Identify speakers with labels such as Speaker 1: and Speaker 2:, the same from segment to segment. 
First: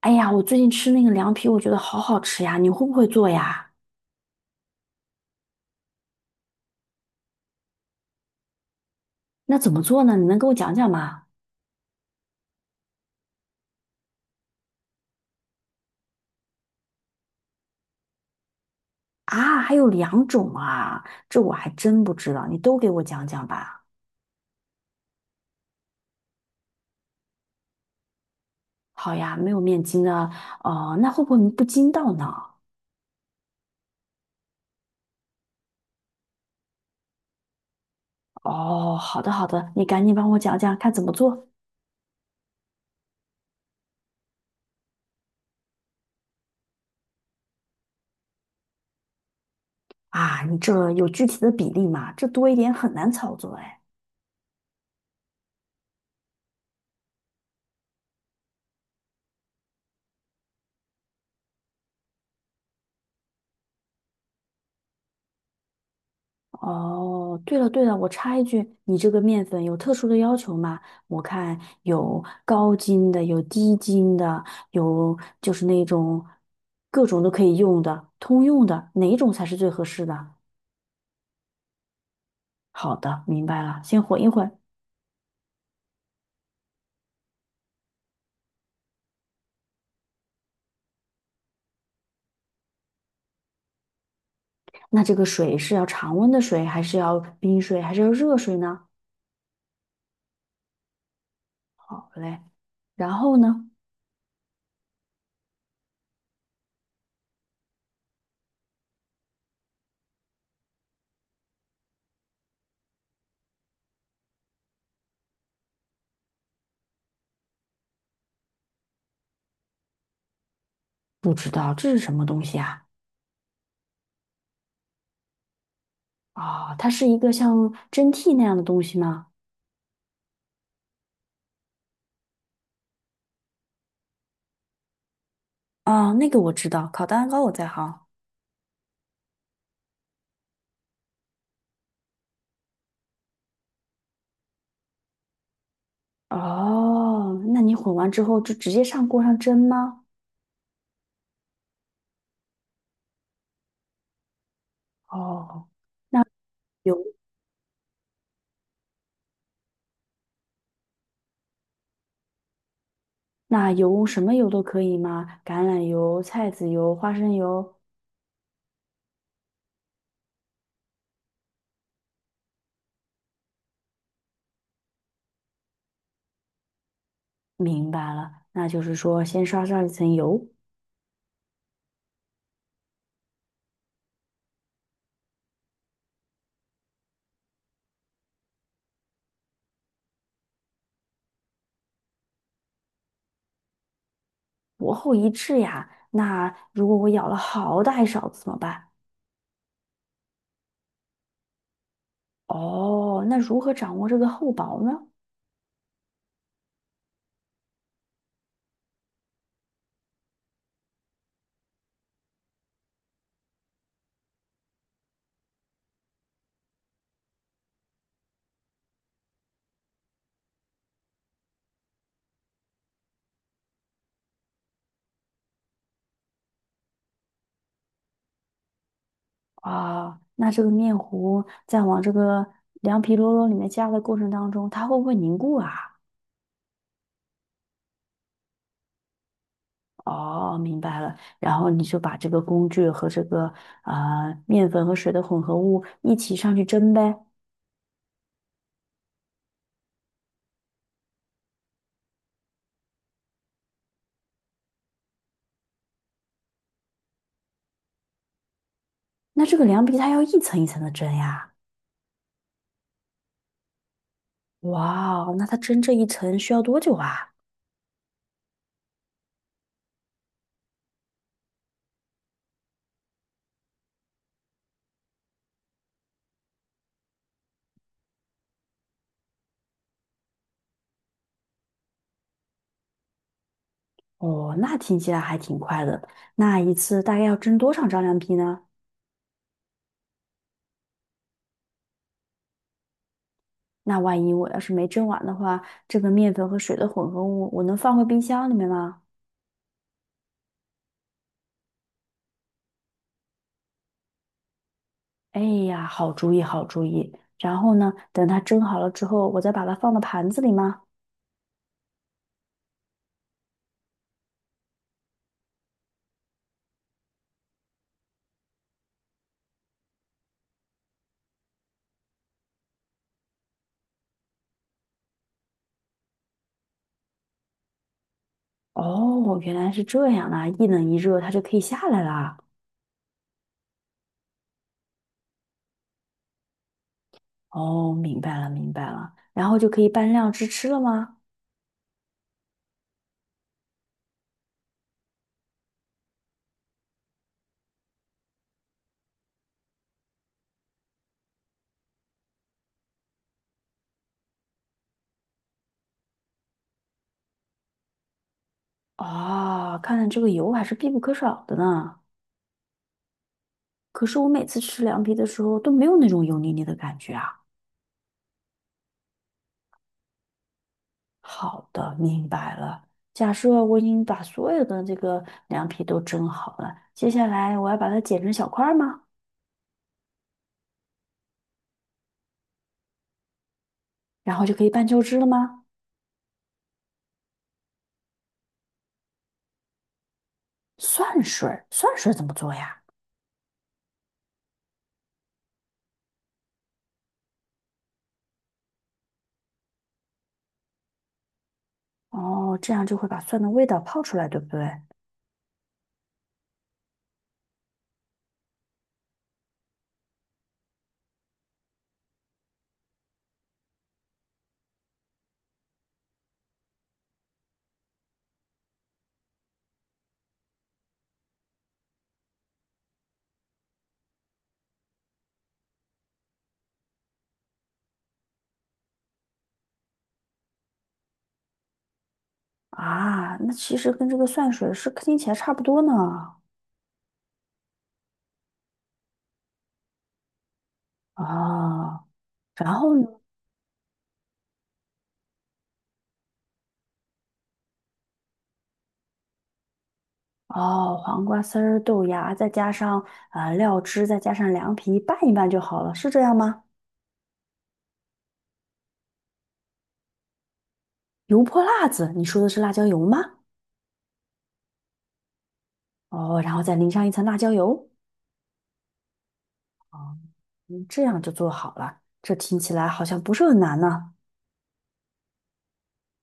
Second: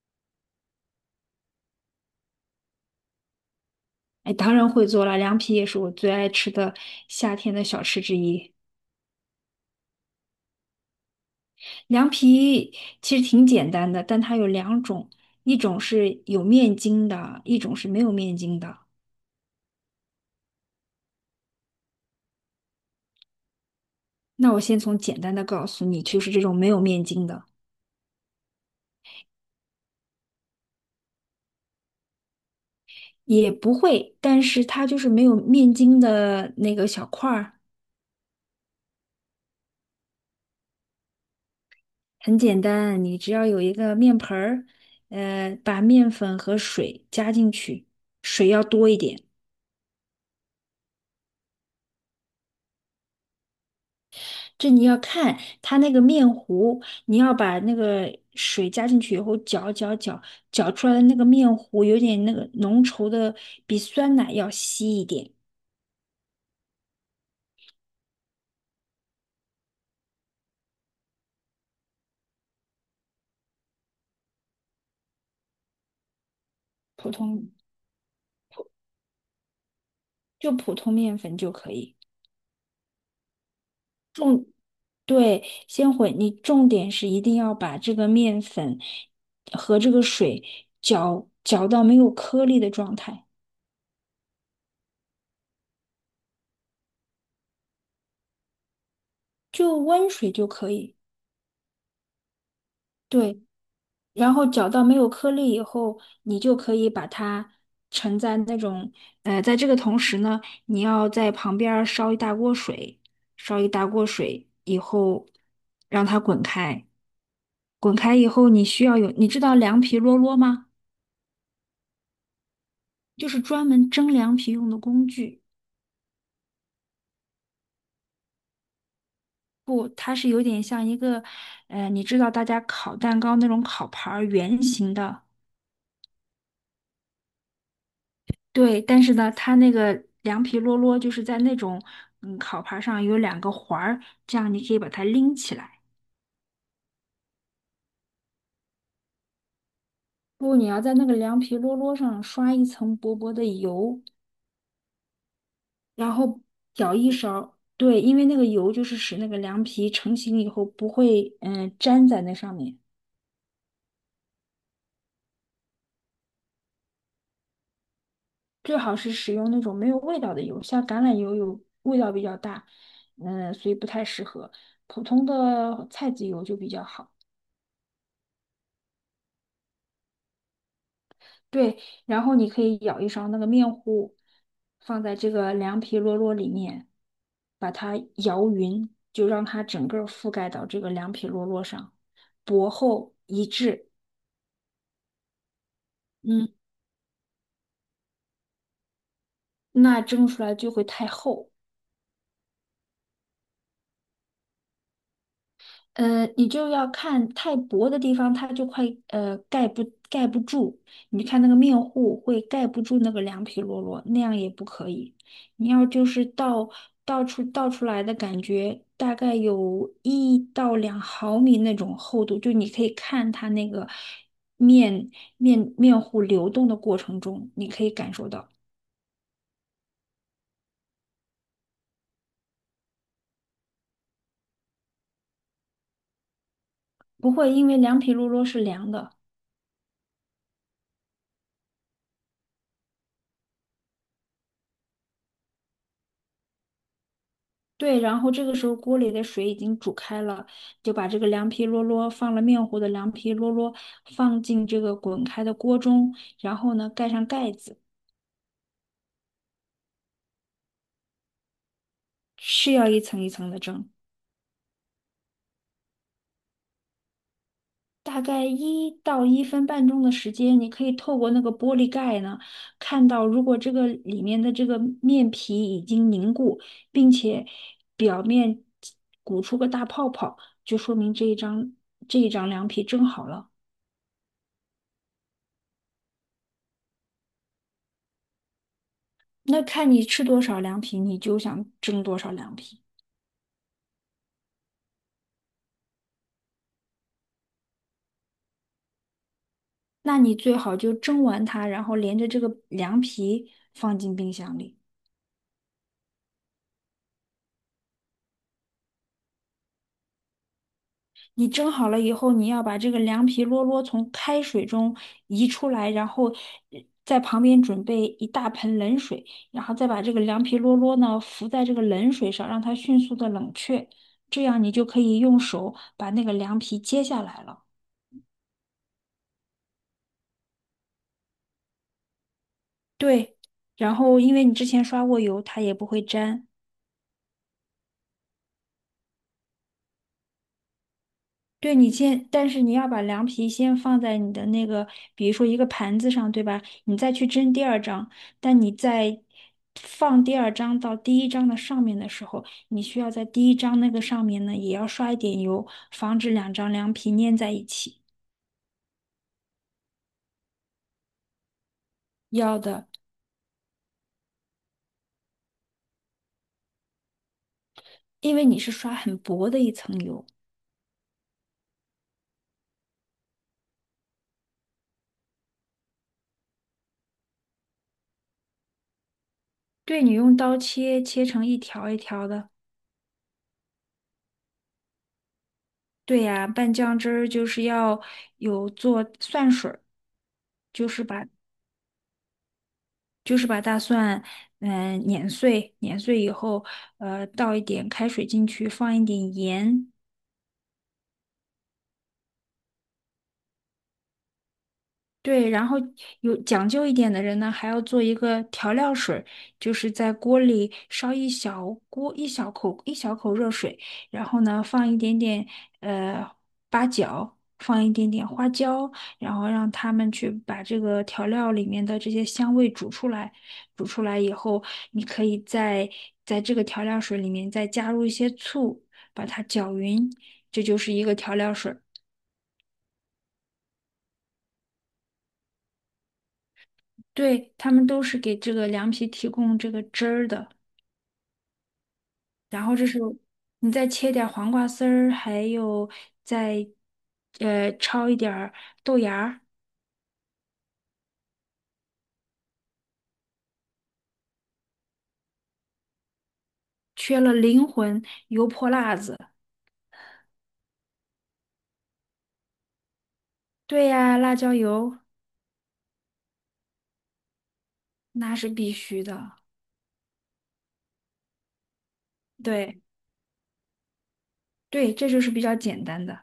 Speaker 1: 哎呀，我最近吃那个凉皮，我觉得好好吃呀，你会不会做呀？
Speaker 2: 哎，当然会做了，凉皮也是我最爱吃的夏天的小吃之一。
Speaker 1: 那怎么做呢？你能给我讲讲吗？
Speaker 2: 凉皮其实挺简单的，但它有两种，一种是有面筋的，一种是没有面筋的。
Speaker 1: 啊，还有两种啊，这我还真不知道，你都给我讲讲吧。
Speaker 2: 那我先从简单的告诉你，就是这种没有面筋的。
Speaker 1: 好呀，没有面筋呢，哦、那会不会不筋道呢？
Speaker 2: 也不会，但是它就是没有面筋的那个小块儿。
Speaker 1: 哦，好的好的，你赶紧帮我讲讲看怎么做。
Speaker 2: 很简单，你只要有一个面盆儿，把面粉和水加进去，水要多一点。
Speaker 1: 啊？你这有具体的比例吗？这多一点很难操作哎。
Speaker 2: 这你要看它那个面糊，你要把那个水加进去以后搅搅搅，搅出来的那个面糊有点那个浓稠的，比酸奶要稀一点。
Speaker 1: 哦，对了对了，我插一句，你这个面粉有特殊的要求吗？我看有高筋的，有低筋的，有就是那种各
Speaker 2: 普
Speaker 1: 种都可
Speaker 2: 通
Speaker 1: 以用的，通用的，哪一种才是最合适的？
Speaker 2: 就普通面粉就可以。
Speaker 1: 好的，明白了，先混一混。
Speaker 2: 对，先混，你重点是一定要把这个面粉和这个水搅到没有颗粒的状态，
Speaker 1: 那这个水是要常温的水，还是要冰水，还是要热水呢？
Speaker 2: 就温水就可以。
Speaker 1: 好嘞，然后
Speaker 2: 对，
Speaker 1: 呢？
Speaker 2: 然后搅到没有颗粒以后，你就可以把它盛在那种，在这个同时呢，你要在旁边儿烧一大锅水，烧一大锅水以后，让它滚开，滚开以后，你需要有，你知道凉皮啰啰吗？
Speaker 1: 不知道这是什么东西啊？
Speaker 2: 就是专门蒸凉皮用的工具。
Speaker 1: 哦，它是一个像蒸屉那样的东西吗？
Speaker 2: 不，它是有点像一个，你知道大家烤蛋糕那种烤盘儿圆形的。
Speaker 1: 啊、那个我知道，烤蛋糕我在行。
Speaker 2: 对，但是呢，它那个凉皮啰啰就是在那种烤盘儿上有两个环儿，这样你可以把它拎起来。
Speaker 1: 哦，那你混完之后就直接上锅上蒸吗？
Speaker 2: 不，你要在那个凉皮啰啰上刷一层薄薄的油，
Speaker 1: 哦，
Speaker 2: 然后舀
Speaker 1: 油，
Speaker 2: 一勺。对，因为那个油就是使那个凉皮成型以后不会粘在那上面。
Speaker 1: 那油什么油都可以吗？橄榄油、菜籽油、花生油。
Speaker 2: 最好是使用那种没有味道的油，像橄榄油有味道比较大，所以不太适合。普通的菜籽油就比较好。
Speaker 1: 明白了，那就是说先刷上一层油，
Speaker 2: 对，然后你可以舀一勺那个面糊，放在这个凉皮摞摞里面，把它摇匀，就让它整个儿覆盖到这个凉皮摞摞上，薄厚一致。
Speaker 1: 薄厚一致呀。
Speaker 2: 嗯，
Speaker 1: 那如果我舀了好大一勺子怎么办？
Speaker 2: 那蒸出来就会太厚。
Speaker 1: 哦，那如何掌握这个厚薄呢？
Speaker 2: 你就要看太薄的地方，它就快盖不住。你看那个面糊会盖不住那个凉皮罗罗，那样也不可以。你要就是倒出来的感觉，大概有1到2毫米那种厚度，就你可以看它那个面面糊流动的过程中，你可以感受到。
Speaker 1: 啊，那这个面糊在往这个凉皮啰啰里面加的过程当中，它会不会凝固啊？
Speaker 2: 不会因为凉皮罗罗是凉的。
Speaker 1: 哦，明白了。然后你就把这个工具和这个面粉和水的混合物一起上去蒸呗。
Speaker 2: 对，然后这个时候锅里的水已经煮开了，就把这个凉皮啰啰放了面糊的凉皮啰啰放进这个滚开的锅中，然后呢盖上盖子。
Speaker 1: 那这个凉皮它要一层一层的蒸呀。
Speaker 2: 是要一层一层的蒸。
Speaker 1: 哇哦，那它蒸这一层需要多久啊？
Speaker 2: 大概1到1分半钟的时间，你可以透过那个玻璃盖呢，看到如果这个里面的这个面皮已经凝固，并且表面鼓出个大泡泡，就说明这一张凉皮蒸好了。
Speaker 1: 哦，那听起来还挺快的。那一次大概要蒸多少张凉皮呢？
Speaker 2: 那看你吃多少凉皮，你就想蒸多少凉皮。
Speaker 1: 那万一我要是没蒸完的话，这个面粉和水的混合物我能放回冰箱里面吗？
Speaker 2: 那你最好就蒸完它，然后连着这个凉皮放进冰箱里。
Speaker 1: 哎呀，好主意，好主意。然后呢，等它蒸好了之后，我再把它放到盘子里吗？
Speaker 2: 你蒸好了以后，你要把这个凉皮啰啰从开水中移出来，然后呃在旁边准备一大盆冷水，然后再把这个凉皮啰啰呢浮在这个冷水上，让它迅速的冷却。这样你就可以用手把那个凉皮揭下来了。
Speaker 1: 哦，哦原来是这样啊！一冷一热，它就可以下来啦。
Speaker 2: 对，然后因为你之前刷过油，它也不会粘。
Speaker 1: 哦，明白了，明白了。然后就可以拌料汁吃了吗？
Speaker 2: 对你先，但是你要把凉皮先放在你的那个，比如说一个盘子上，对吧？你再去蒸第二张。但你在放第二张到第一张的上面的时候，你需要在第一张那个上面呢，也要刷一点油，防止两张凉皮粘在一起。
Speaker 1: 啊，看来这个油还是必不可少的呢。
Speaker 2: 要的。
Speaker 1: 可是我每次吃凉皮的时候都没有那种油腻腻的感觉啊。
Speaker 2: 因为你是刷很薄的一层油。
Speaker 1: 好的，明白了。假设我已经把所有的这个凉皮都蒸好了，接下来我要把它剪成小块儿吗？
Speaker 2: 对，你用刀切，切成一条一条的。
Speaker 1: 然后就可以拌酱汁了吗？
Speaker 2: 对呀，拌酱汁儿就是要有做蒜水儿，就是
Speaker 1: 蒜
Speaker 2: 把
Speaker 1: 水儿，蒜水儿怎么做呀？
Speaker 2: 就是把大蒜，碾碎，碾碎以后，倒一点开水进去，放一点盐。
Speaker 1: 哦，这样就会把蒜的味道泡出来，对不对？
Speaker 2: 对，然后有讲究一点的人呢，还要做一个调料水儿，就是在锅里烧一小锅一小口一小口热水，然后呢放一点点呃八角，放一点点花椒，然后让他们去把这个调料里面的这些香味煮出来。煮出来以后，你可以在这个调料水里面再加入一些醋，把它搅匀，这就是一个调料水。
Speaker 1: 啊，那其实跟这个蒜水是听起来差不多呢。
Speaker 2: 对，他们都是给这个凉皮提供这个汁儿的。
Speaker 1: 哦，
Speaker 2: 然
Speaker 1: 然
Speaker 2: 后这
Speaker 1: 后
Speaker 2: 是
Speaker 1: 呢？
Speaker 2: 你再切点儿黄瓜丝儿，还有再焯一点儿豆芽儿。
Speaker 1: 哦，黄瓜丝儿、豆芽，再加上啊料汁，再加上凉皮，拌一拌就好了，是这样吗？
Speaker 2: 缺了灵魂油泼辣子。
Speaker 1: 油泼辣子，你说的是辣椒油吗？
Speaker 2: 对呀，辣椒油
Speaker 1: 哦，然后再淋上一层辣椒油，
Speaker 2: 那是必须的。
Speaker 1: 哦嗯，这样就做好了。这听起
Speaker 2: 对，
Speaker 1: 来好像不是很难呢。
Speaker 2: 对，这就是比较简单的。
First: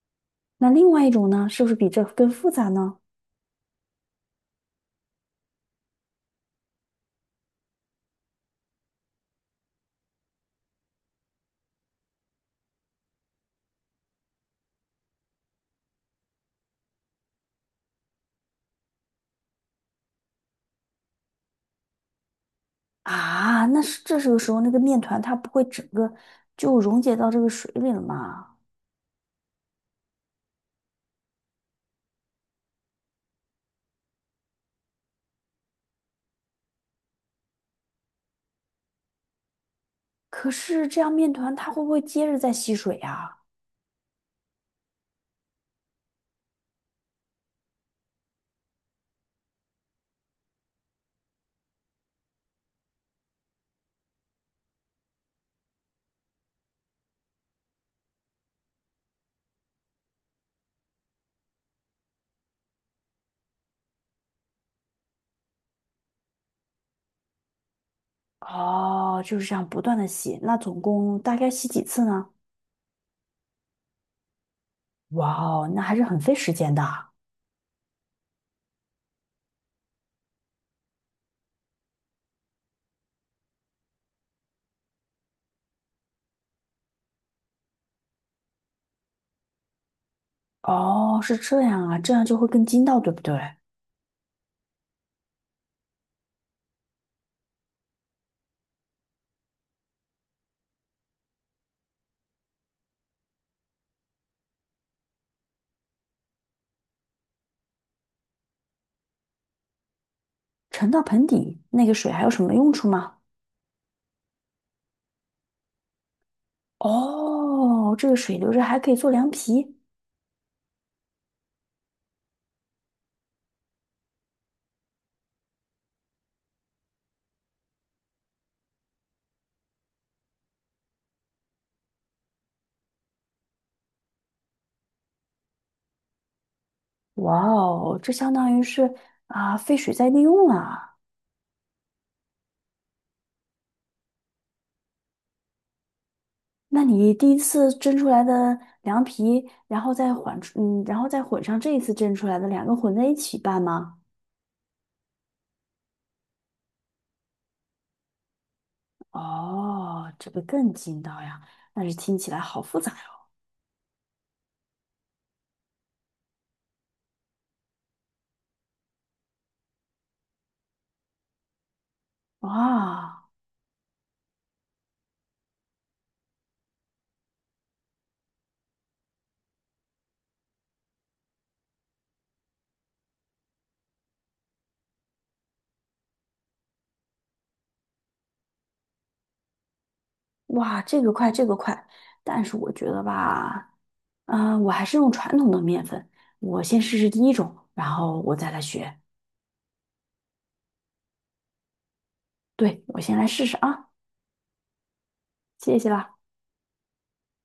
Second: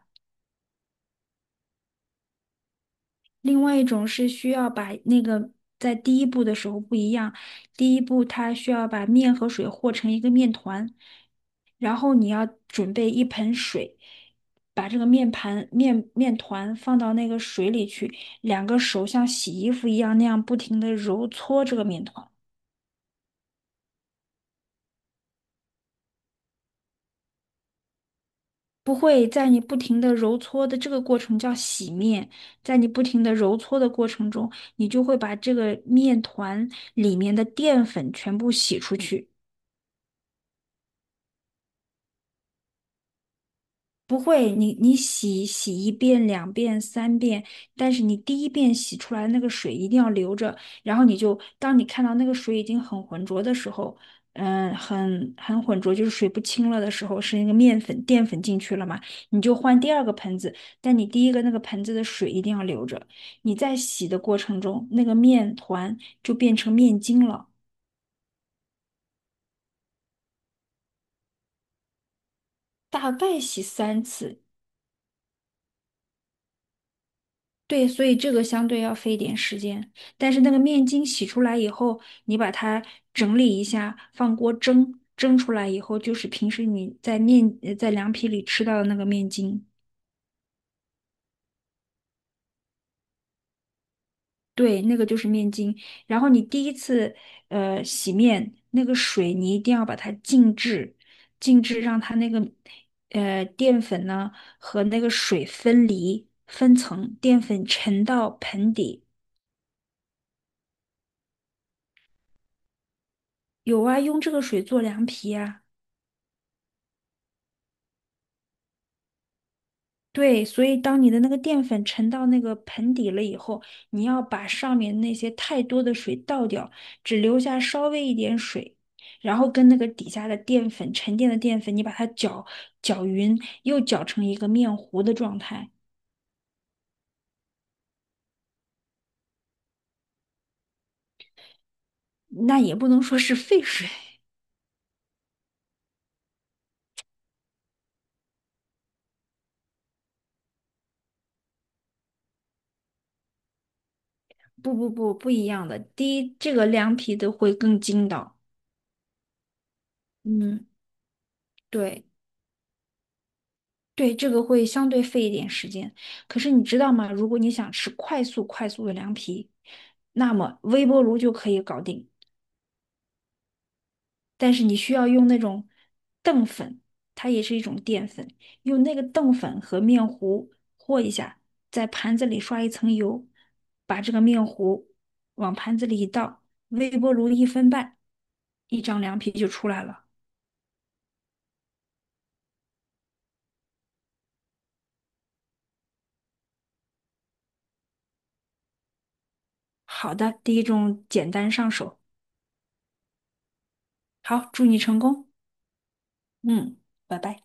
Speaker 1: 那另外一种呢，是不是比这更复杂呢？
Speaker 2: 另外一种是需要把那个在第一步的时候不一样，第一步它需要把面和水和成一个面团，然后你要准备一盆水，把这个面盘面面团放到那个水里去，两个手像洗衣服一样那样不停的揉搓这个面团。
Speaker 1: 啊，那是这时候那个面团它不会整个就溶解到这个水里了吗？
Speaker 2: 不会，在你不停的揉搓的这个过程叫洗面。在你不停的揉搓的过程中，你就会把这个面团里面的淀粉全部洗出去。
Speaker 1: 可是这样面团它会不会接着再吸水呀？
Speaker 2: 不会，你洗一遍、两遍、三遍，但是你第一遍洗出来那个水一定要留着，然后你就当你看到那个水已经很浑浊的时候，很浑浊，就是水不清了的时候，是那个面粉淀粉进去了嘛，你就换第二个盆子，但你第一个那个盆子的水一定要留着。你在洗的过程中，那个面团就变成面筋了。
Speaker 1: 哦，就是这样不断的吸，那总共大概吸几次呢？
Speaker 2: 大概洗三次。
Speaker 1: 哇哦，那还是很费时间的。
Speaker 2: 对，所以这个相对要费一点时间，但是那个面筋洗出来以后，你把它整理一下，放锅蒸，蒸出来以后就是平时你在凉皮里吃到的那个面筋。
Speaker 1: 哦，是这样啊，这样就会更筋道，对不对？
Speaker 2: 对，那个就是面筋。然后你第一次洗面，那个水你一定要把它静置，静置让它那个淀粉呢和那个水分离分层，淀粉沉到盆底。
Speaker 1: 沉到盆底，那个水还有什么用处吗？
Speaker 2: 有啊，用这个水做凉皮啊。
Speaker 1: 哦，这个水留着还可以做凉皮。
Speaker 2: 对，所以当你的那个淀粉沉到那个盆底了以后，你要把上面那些太多的水倒掉，只留下稍微一点水，然后跟那个底下的淀粉沉淀的淀粉，你把它搅匀，又搅成一个面糊的状态。
Speaker 1: 哇哦，这相当于是啊，废水再利用了啊。
Speaker 2: 那也不能说是沸水。
Speaker 1: 那你第一次蒸出来的凉皮，然后再混出嗯，然后再混上这一次蒸出来的，两个混在一起拌吗？
Speaker 2: 不，不，不，不一样的。第一，这个凉皮的会更筋道。
Speaker 1: 哦，这个
Speaker 2: 嗯，
Speaker 1: 更劲道呀，但是
Speaker 2: 对。
Speaker 1: 听起来好复杂哟。
Speaker 2: 对，这个会相对费一点时间。可是你知道吗？如果你想吃快速的凉皮，那么微波炉就可以搞定。
Speaker 1: 哇
Speaker 2: 但是你需要用那种淀粉，它也是一种淀粉，用那个淀粉和面糊和一下，在盘子里刷一层油，把这个面糊往盘子里一倒，微波炉一分半，一张凉皮就出来了。
Speaker 1: 哇，这个快，这个快，但是我觉得吧，啊，我还是用传统的面粉，我先试试第一种，然后我再来学。
Speaker 2: 好的，第一种简单上手。
Speaker 1: 对，我先来试试啊，
Speaker 2: 好，祝你成功。
Speaker 1: 谢谢啦。
Speaker 2: 嗯，拜拜。